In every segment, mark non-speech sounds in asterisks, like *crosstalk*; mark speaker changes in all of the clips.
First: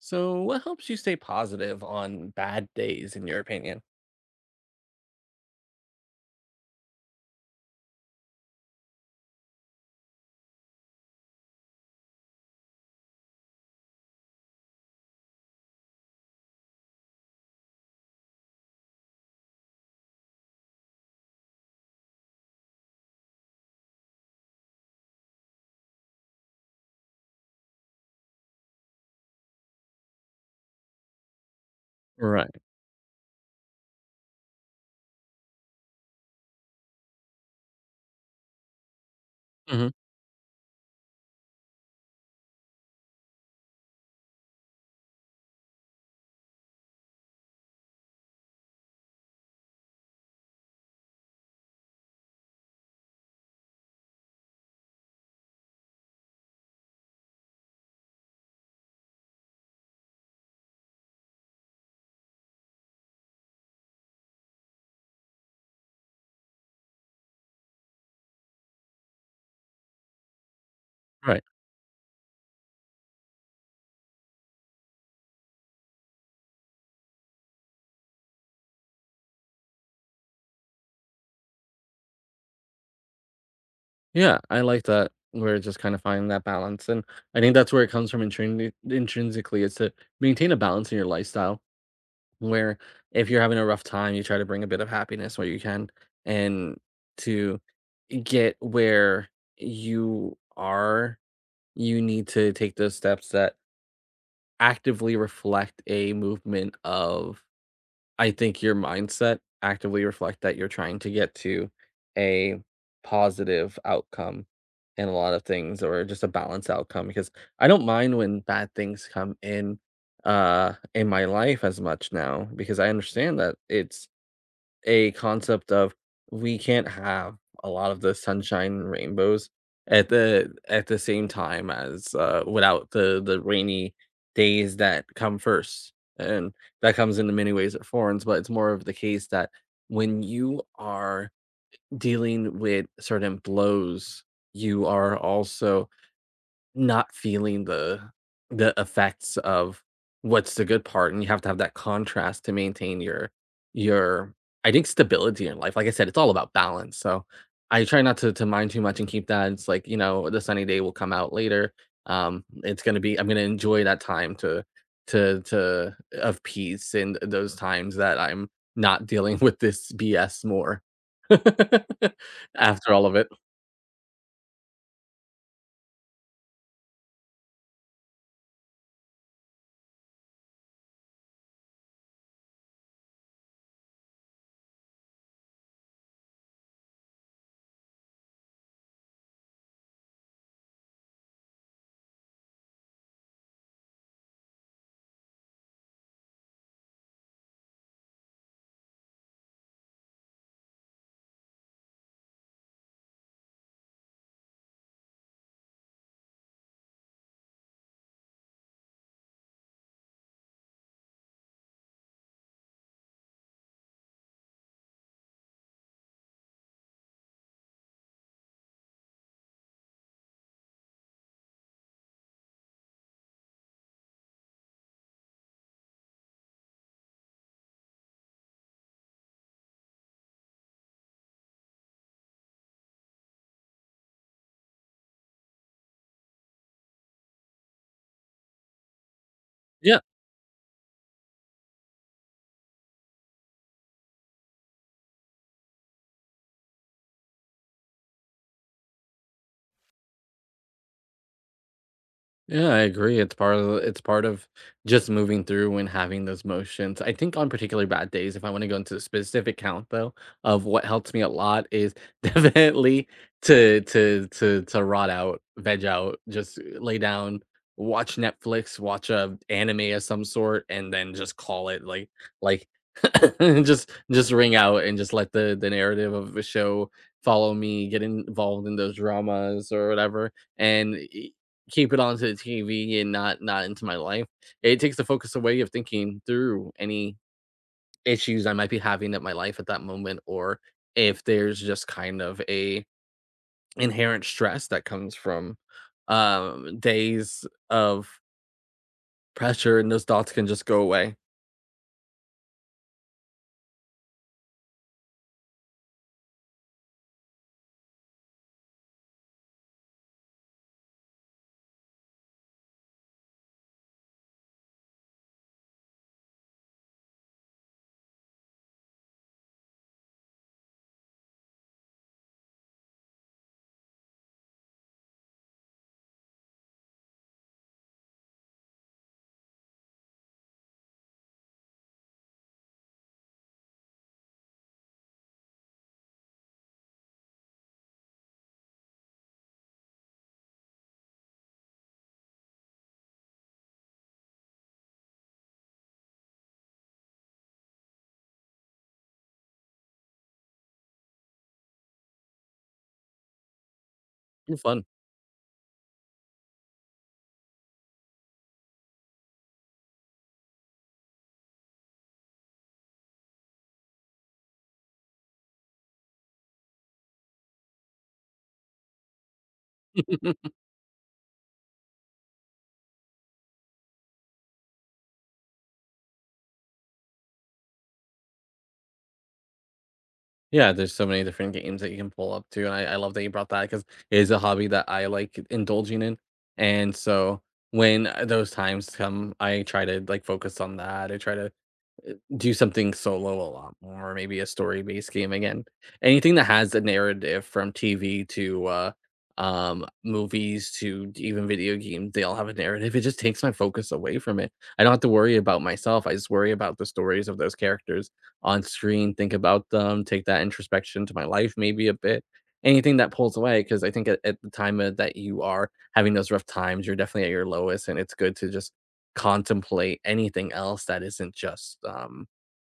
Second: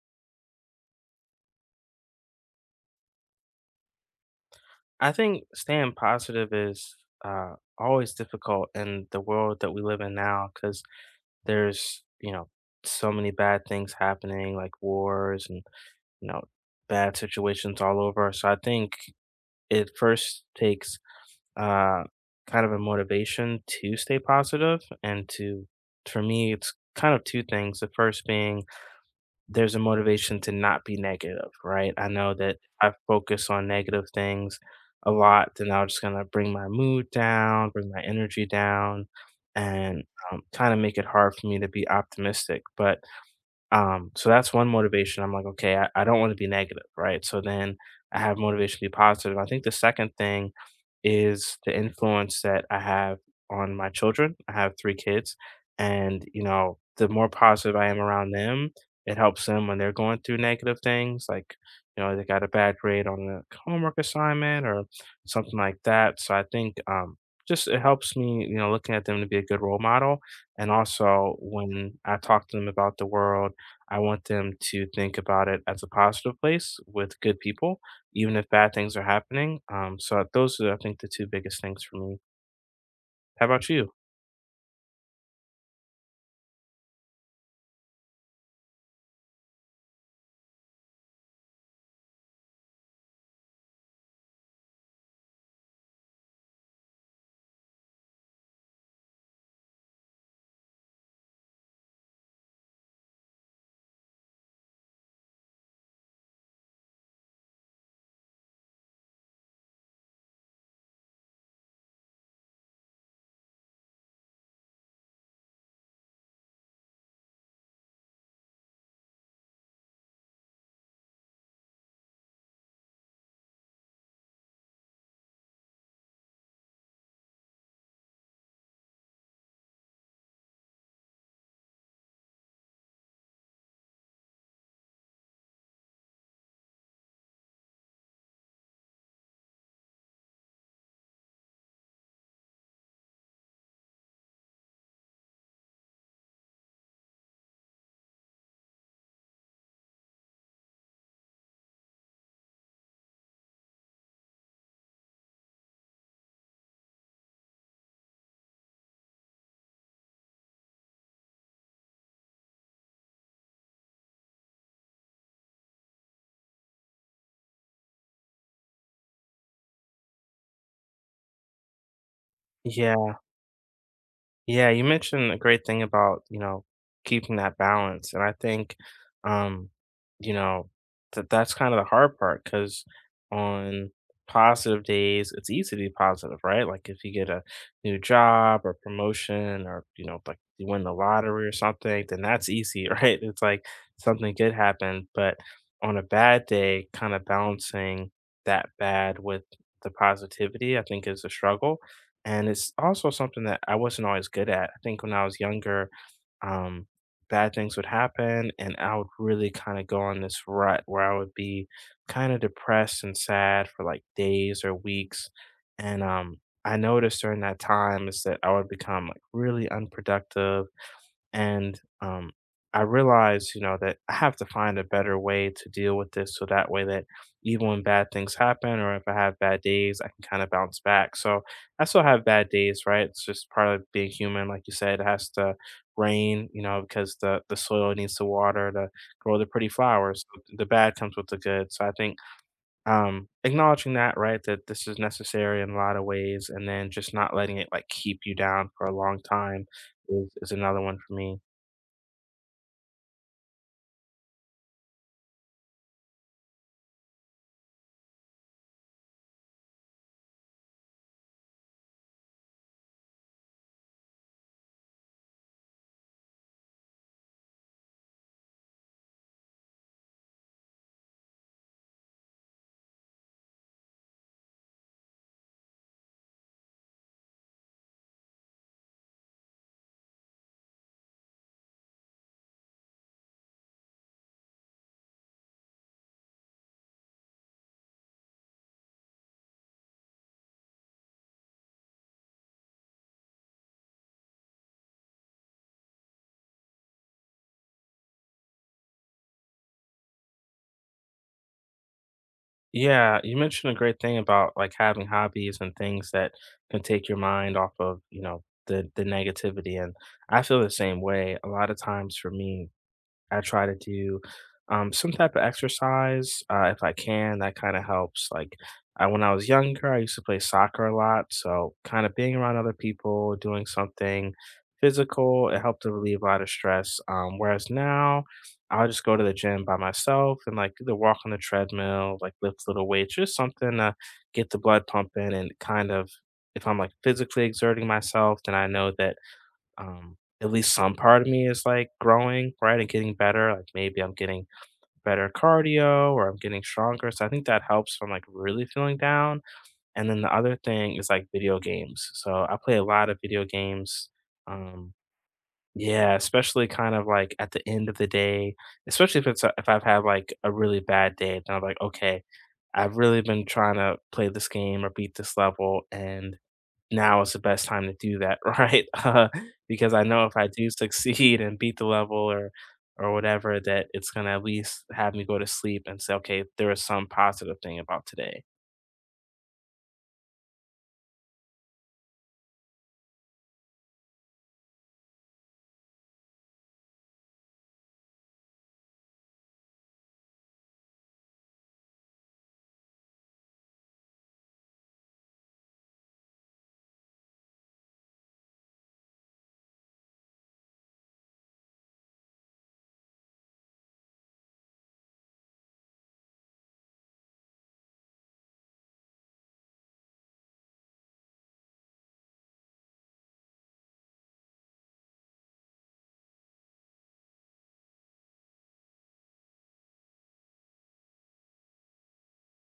Speaker 1: So, what helps you stay positive on bad days, in your opinion?
Speaker 2: I think staying positive is always difficult in the world that we live in now because there's, you know, so many bad things happening, like wars and, you know, bad situations all over. So I think it first takes uh, kind of a motivation to stay positive and to, for me, it's kind of two things. The first being there's a motivation to not be negative, right? I know that if
Speaker 1: Right.
Speaker 2: I focus on negative things a lot, then I'm just gonna bring my mood down, bring my energy down,
Speaker 1: Hmm.
Speaker 2: and kind of make it hard for me to be optimistic. But so that's one motivation. I'm like, okay, I don't want to be negative, right? So then I have motivation to be positive. I think the second thing is the influence that I have on my children. I have three kids, and you know, the more positive I am around them, it helps them when they're going through negative things, like you know, they got a bad grade on a homework assignment or something like that. So I think just it helps me, you know, looking at them to be a good role model, and also
Speaker 1: Right.
Speaker 2: when I talk to them about the world I want them to think about it as a positive place with good people, even if bad things are happening. So those are, I think, the two biggest things for me. How about you?
Speaker 1: Yeah, I like that. We're just kind of finding that balance, and I think that's where it comes from intrinsically. Is to maintain a balance in your lifestyle, where if you're having a rough time, you try to bring a bit of happiness where you can, and to get where you are, you need to take those steps that actively reflect a movement of I think your mindset actively reflect that you're trying to get to a positive outcome in a lot of things or just a balanced outcome because I don't mind when bad things come in my life as much now because I understand that it's a concept of we can't have a lot of the sunshine and rainbows at the same time as, without the rainy days that come first, and that comes in many ways or forms, but it's more of the case that when you are dealing with certain blows, you are also not feeling the effects of what's the good part, and you have to have that contrast to maintain your I think stability in life. Like I said, it's all about balance, so I try not to to mind too much and keep that. It's like, you know, the sunny day will come out later. It's gonna be I'm gonna enjoy that time to to of peace and those times that I'm not dealing *laughs* with this BS more *laughs* after all
Speaker 2: Yeah,
Speaker 1: of it.
Speaker 2: Yeah, you mentioned a great thing about, you know, keeping that balance. And I think, um, you know, that's kind of the hard part because on positive days, it's easy to be positive, right? Like if you get a new job or promotion or, you know, like you win the lottery or something, then that's easy, *laughs* right? It's like something good happened. But on a bad day, kind of balancing that bad with the positivity, I think is a struggle and it's also something that I wasn't always good at. I think when I was younger, um, bad things would happen, and I would really kind of go on this rut where I would be kind of depressed and sad for like days or weeks. And I noticed during that time is that I would become like really unproductive and I realized, you know, that I have to find a better way to deal with this so that way that even when bad things happen or if I have bad days, I can kind of bounce back. So I still have bad days, right? It's just part of being human. Like you said, it has to rain, you know, because the soil needs to water to grow the pretty
Speaker 1: Yeah.
Speaker 2: flowers. So the bad comes with the good. So I think acknowledging that, right, that this is necessary in a lot of ways and then just not letting it like keep you down for a long time is another one for me.
Speaker 1: Yeah, I agree. It's part of just moving through and having those motions. I think on particularly bad days, if I want to go into a specific count though, of what helps me a lot is *laughs* definitely to rot out, veg out, just lay down, watch Netflix, watch a anime of some sort, and then just call it like *laughs* just ring out and just let the narrative of the show follow me, get involved in those dramas or whatever and keep it onto the TV and not into my life. It takes the focus away of thinking through any issues I might be having at my life at that moment, or if there's just kind of a inherent stress that comes from days of pressure, and those thoughts can just go away.
Speaker 2: Yeah, you mentioned a great thing about like having hobbies and things that can take your mind off of, you know, the negativity. And I feel the same way. A lot of times for me, I try to do some type of exercise if I can. That kind of helps. Like I, when I was younger, I used to play soccer a lot. So kind of being around other people, doing something physical, it helped to relieve a lot of stress. Whereas now, I'll just go to the gym by myself and like do the walk on the treadmill, like lift little weights, just something to get the blood pumping and kind of. If I'm like physically exerting myself, then I know that at least some part of me is like growing, right? And getting better. Like maybe I'm getting better cardio or I'm getting stronger. So I think that helps from like really feeling down. And then the other thing is like video games. So I play a lot of video games.
Speaker 1: It's fun.
Speaker 2: Um, yeah, especially kind of like at the end of the day, especially if it's a, if I've had like a really bad day, then I'm like, okay, I've really been trying to play this game or beat this level, and now is the best time to do that, *laughs* right? Because I know if I
Speaker 1: *laughs*
Speaker 2: do succeed and beat the level or whatever, that it's gonna at least have me go to sleep and say, okay, there was some positive thing about today.
Speaker 1: Yeah, there's so many different games that you can pull up to, and I love that you brought that because it is a hobby that I like indulging in, and so when those times come, I try to like focus on that. I try to do something solo a lot more, or maybe a story-based game again. Anything that has a narrative from TV to, movies to even video games, they all have a narrative. It just takes my focus away from it. I don't have to worry about myself, I just worry about the stories of those characters on screen, think about them, take that introspection to my life maybe a bit. Anything that pulls away, because I think at the time of that you are having those rough times, you're definitely at your lowest, and it's good to just contemplate anything else that isn't just,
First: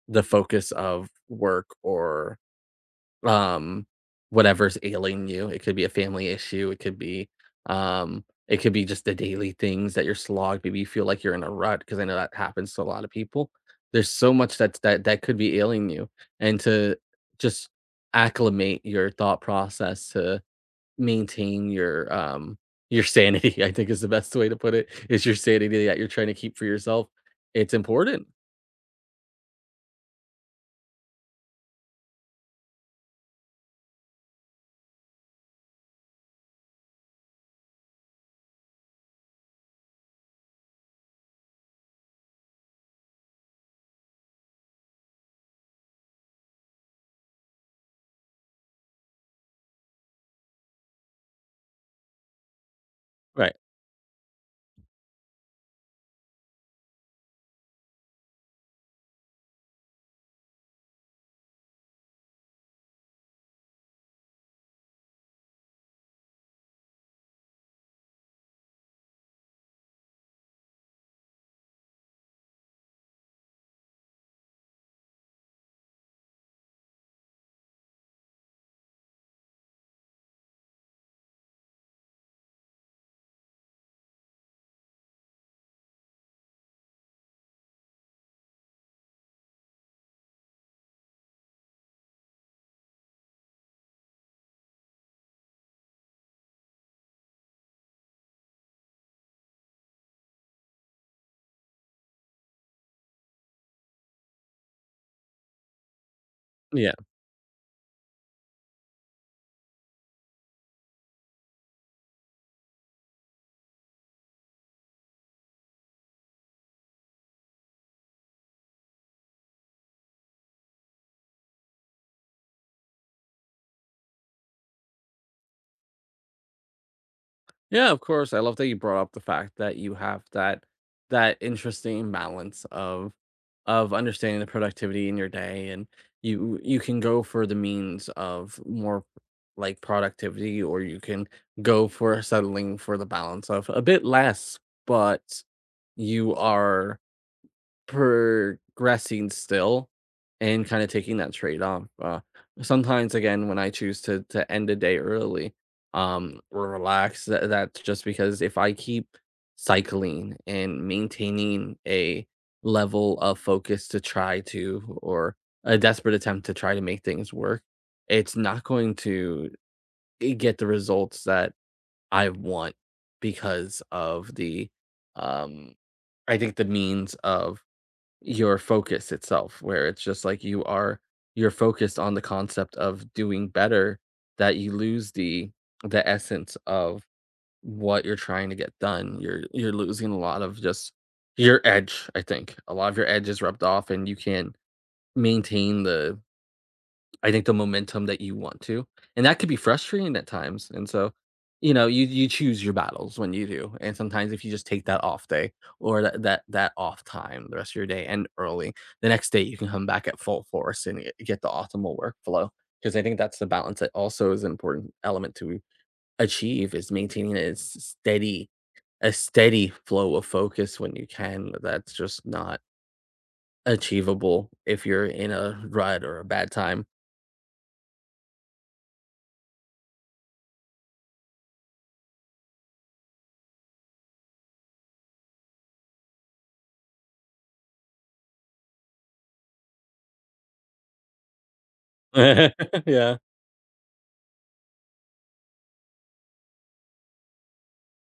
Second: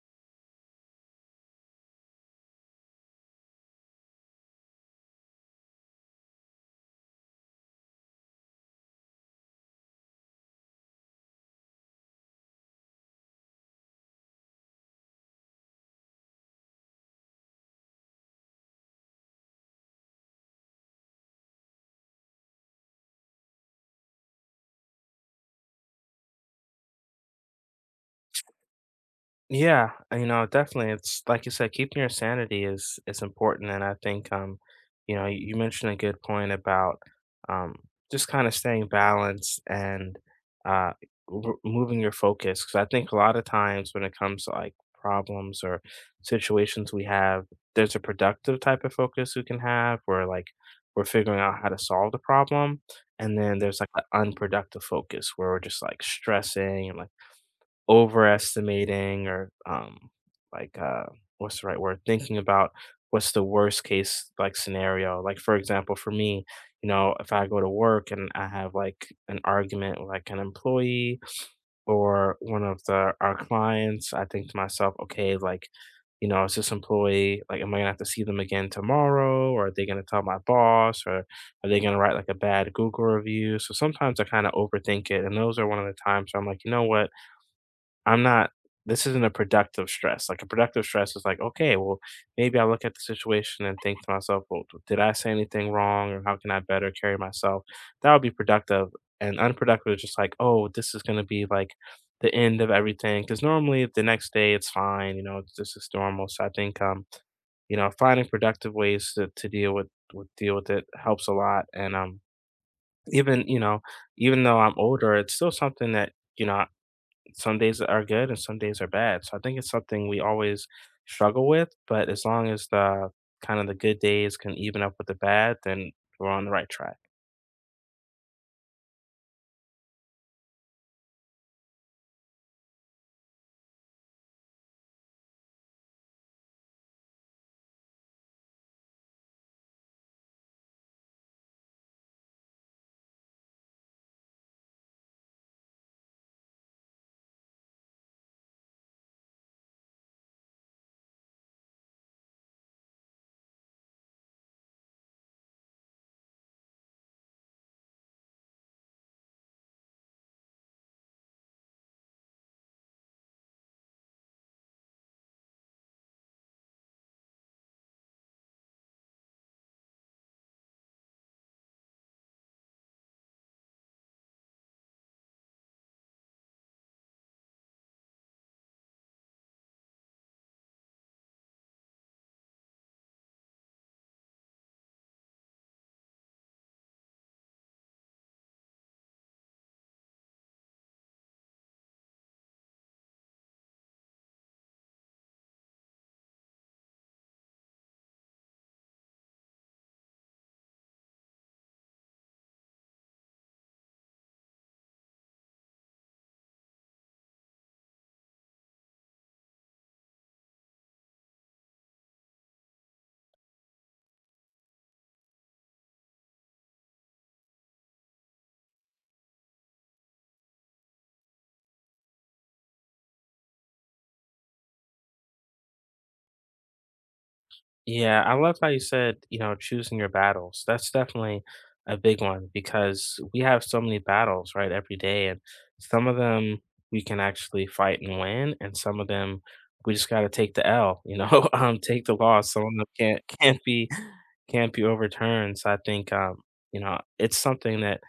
Speaker 1: the focus of work or um whatever's ailing you. It could be a family issue, it could be just the daily things that you're slogged. Maybe you feel like you're in a rut because I know that happens to a lot of people. There's so much that that could be ailing you. And to just acclimate your thought process to maintain your sanity, *laughs* I think is the best way to put it, is your sanity that you're trying to keep for yourself. It's important.
Speaker 2: Yeah, you know, definitely. It's like you said, keeping your sanity is important, and I think you know, you mentioned a good point about um, just kind of staying balanced and uh, moving your focus. Because I think a lot of times when it comes to like problems or situations we have, there's a productive type of focus we can have, where like we're figuring out how to solve the problem, and
Speaker 1: Right.
Speaker 2: then there's like an unproductive focus where we're just like stressing and like overestimating or, like, what's the right word? Thinking about what's the worst case, like, scenario. Like, for example, for me, you know, if I go to work and I have, like, an argument with, like, an employee or one of the our clients, I think to myself, "Okay, like, you know, is this employee like, am I gonna have to see them again tomorrow, or are they gonna tell my boss, or are they gonna write, like, a bad Google review?" So sometimes I kinda overthink it, and those are one of the times where I'm like, "You know what? I'm not this isn't a productive stress. Like a productive stress is like, okay, well, maybe I look at the situation and think to myself, well, did I say anything wrong or how can I better carry myself? That would be productive. And unproductive is just like, oh, this is going to be like the end of everything. Cause normally the next day it's fine, you know, it's just it's normal. So I think,
Speaker 1: Yeah.
Speaker 2: you know, finding productive ways to deal with, deal with it helps a lot. And, even, you know, even though I'm older, it's still something that, you know, some days are good and some days are bad. So I think it's something we always struggle with, but as long as the kind of the good days can even up with the bad, then we're on the right track.
Speaker 1: Yeah, of course. I love that you brought up the fact that you have that interesting balance of understanding the productivity in your day and you can go for the means of more like productivity or you can go for settling for the balance of a bit less, but you are progressing still and kinda taking that trade-off, sometimes, again, when I choose to end a day early, or relax, that's just because if I keep cycling and maintaining a level of focus to try to or a desperate attempt to try to make things work, it's not going to, get the results that I want because of the, um I think the means of your focus itself, where it's just like you are you're focused on the concept of doing better that you lose the essence of what you're trying to get done. You're losing a lot of just your edge, I think. A lot of your edge is rubbed off and you can't maintain the I think the momentum that you want to, and that could be frustrating at times. And so, you know, you choose your battles when you do. And sometimes if you just take that off day or that off time the rest of your day and early, the next day you can come back at full force and get the optimal workflow. Because I think that's the balance that also is an important element to achieve is maintaining a steady a steady flow of focus when you can. That's just not achievable if you're in a rut or a bad time.
Speaker 2: Yeah, I love how you said, you know, choosing your battles. That's definitely a big one because we have so many battles, right, every day. And some of them we can actually fight and win, and some of them we just got to take the L, you know, *laughs* take the loss. Some of them
Speaker 1: *laughs* Yeah.
Speaker 2: can't be overturned. So I think you know, it's something that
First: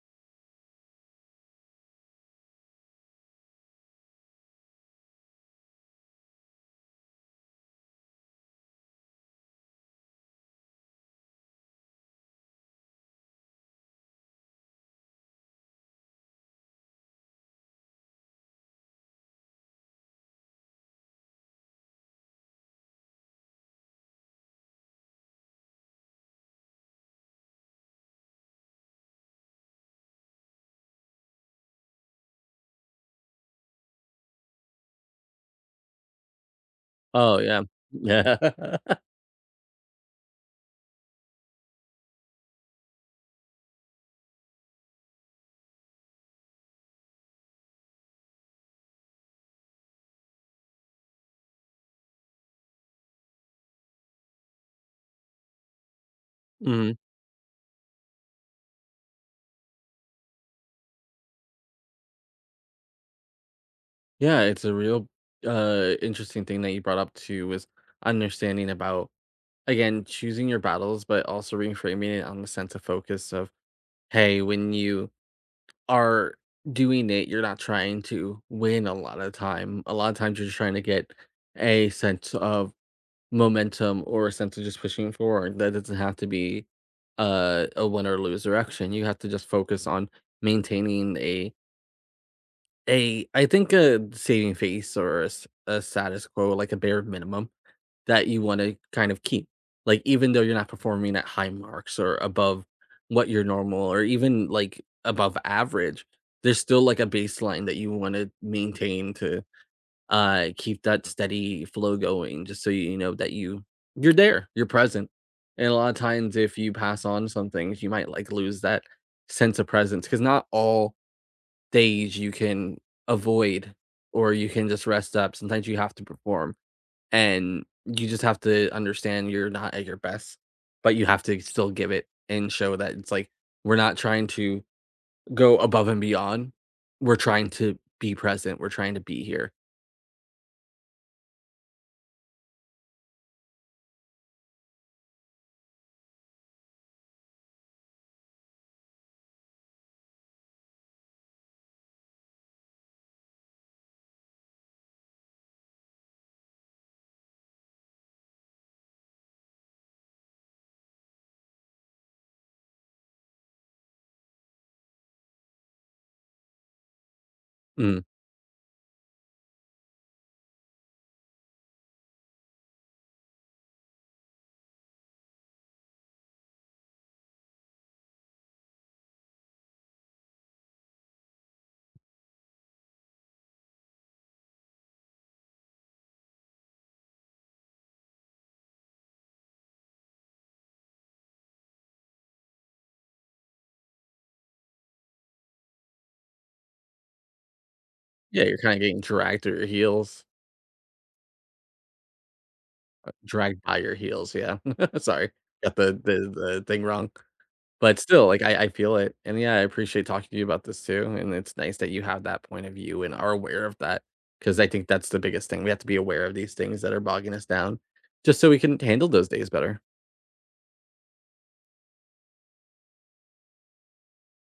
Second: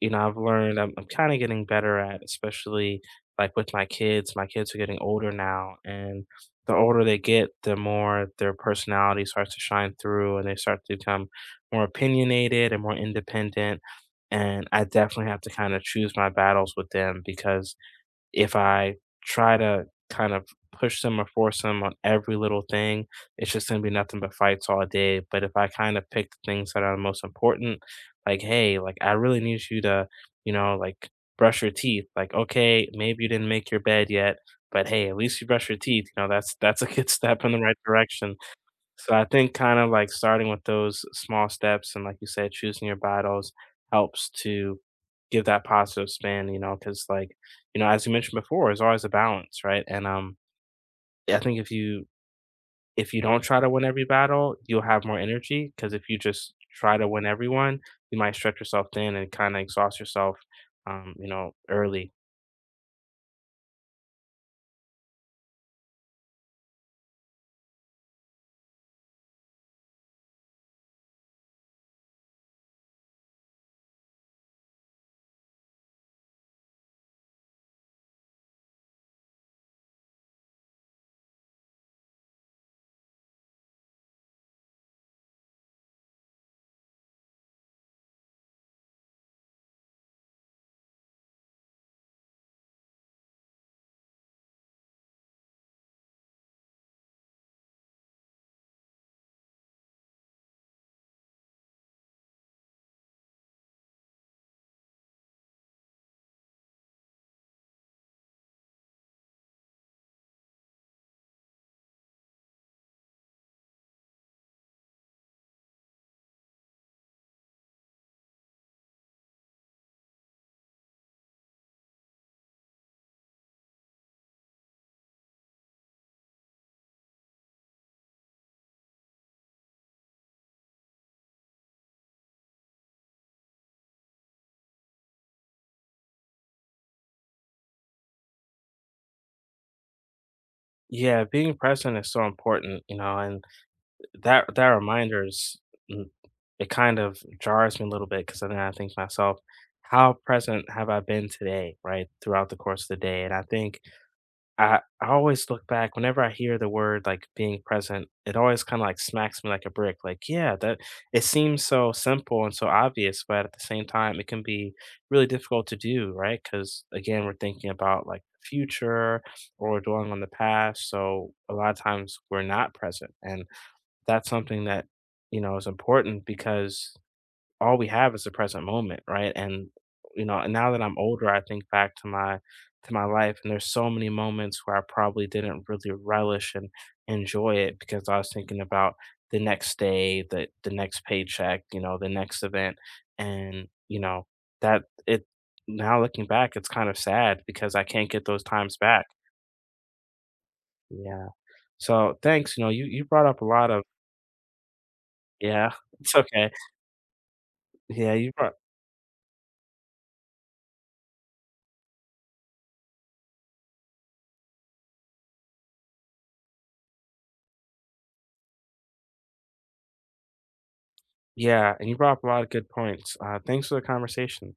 Speaker 2: you know, I've learned I'm kind of getting better at, especially like with my kids. My kids are getting older now, and the older they get, the more their personality starts to shine through and they start to become more opinionated and more independent. And I definitely have to kind of choose my battles with them because if I try to kind of push them or force them on every little thing, it's just gonna be nothing but fights all day. But if I kind of pick the things that are most important, like, hey, like I really need you to, you know, like brush your teeth. Like, okay, maybe you didn't make your bed yet, but hey, at least you brush your teeth. You know, that's a good *laughs*
Speaker 1: Oh,
Speaker 2: step in the
Speaker 1: yeah.
Speaker 2: right direction.
Speaker 1: Yeah. *laughs*
Speaker 2: So I think kind of like starting with those small steps and like you said, choosing your battles helps to give that positive spin, you know, because like, you know, as you mentioned before, it's always a balance, right? And I think if you don't try to win every battle, you'll have more energy because if you just
Speaker 1: Mhm.
Speaker 2: try to win everyone, you might stretch yourself thin and kind of exhaust yourself you know, early.
Speaker 1: Yeah, it's a real, interesting thing that you brought up too was understanding about, again, choosing your battles, but also reframing it on the sense of focus of, hey, when you are doing it, you're not trying to win a lot of time. A lot of times you're just trying to get a sense of momentum or a sense of just pushing forward. That doesn't have to be a win or lose direction. You have to just focus on maintaining a A I think a saving face or a s a status quo, like a bare minimum that you wanna kind of keep. Like, even though you're not performing at high marks or above what your normal or even, like, above average, there's still, like, a baseline that you wanna maintain to, keep that steady flow going just so you know that you're there, you're present. And a lot of times, if you pass on some things, you might, like, lose that sense of presence because not all days you can avoid or you can just rest up. Sometimes you have to perform and you just have to understand you're not at your best, but you have to still give it and show that it's like we're not trying to go above and beyond. We're trying to be present. We're trying to be here.
Speaker 2: Yeah, being present is so important, you know, and that reminder is mm, it kind of jars me a little bit because then I think to myself, how present have I been today, right? Throughout the course of the day. And I think I always look back whenever I hear the word like being present, it always kind of like smacks me like a brick. Like, yeah, that it seems so simple and so obvious, but at the same time, it can be really difficult to do, right? Because again, we're thinking
Speaker 1: Mm.
Speaker 2: about like the future or dwelling on the past. So a lot of times we're not present. And that's something that, you know, is important because all we have is the present moment, right? And you know, and now that I'm older, I think back to my life and there's so many moments where I probably didn't really relish and enjoy it because I was thinking about the next day, the next paycheck, you know, the next event and, you know, that it now looking back, it's kind of sad because I can't get those
Speaker 1: Yeah, you're kind
Speaker 2: times
Speaker 1: of getting
Speaker 2: back.
Speaker 1: dragged through your heels,
Speaker 2: Yeah. So, thanks, you know, you brought up a
Speaker 1: dragged
Speaker 2: lot
Speaker 1: by
Speaker 2: of
Speaker 1: your heels. Yeah. *laughs* Sorry.
Speaker 2: yeah,
Speaker 1: Got
Speaker 2: *laughs*
Speaker 1: the,
Speaker 2: it's okay.
Speaker 1: the thing wrong. But
Speaker 2: Yeah,
Speaker 1: still,
Speaker 2: you
Speaker 1: like,
Speaker 2: brought
Speaker 1: I feel it, and yeah, I appreciate talking to you about this too, and it's nice that you have that point of view and are aware of that, because I think that's the biggest thing. We have to be aware of these things that are bogging us down just so we can handle those days better.
Speaker 2: Yeah, and you brought up a lot of good points. Thanks for the conversation.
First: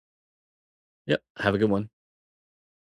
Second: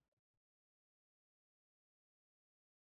Speaker 1: Yep, have a good one.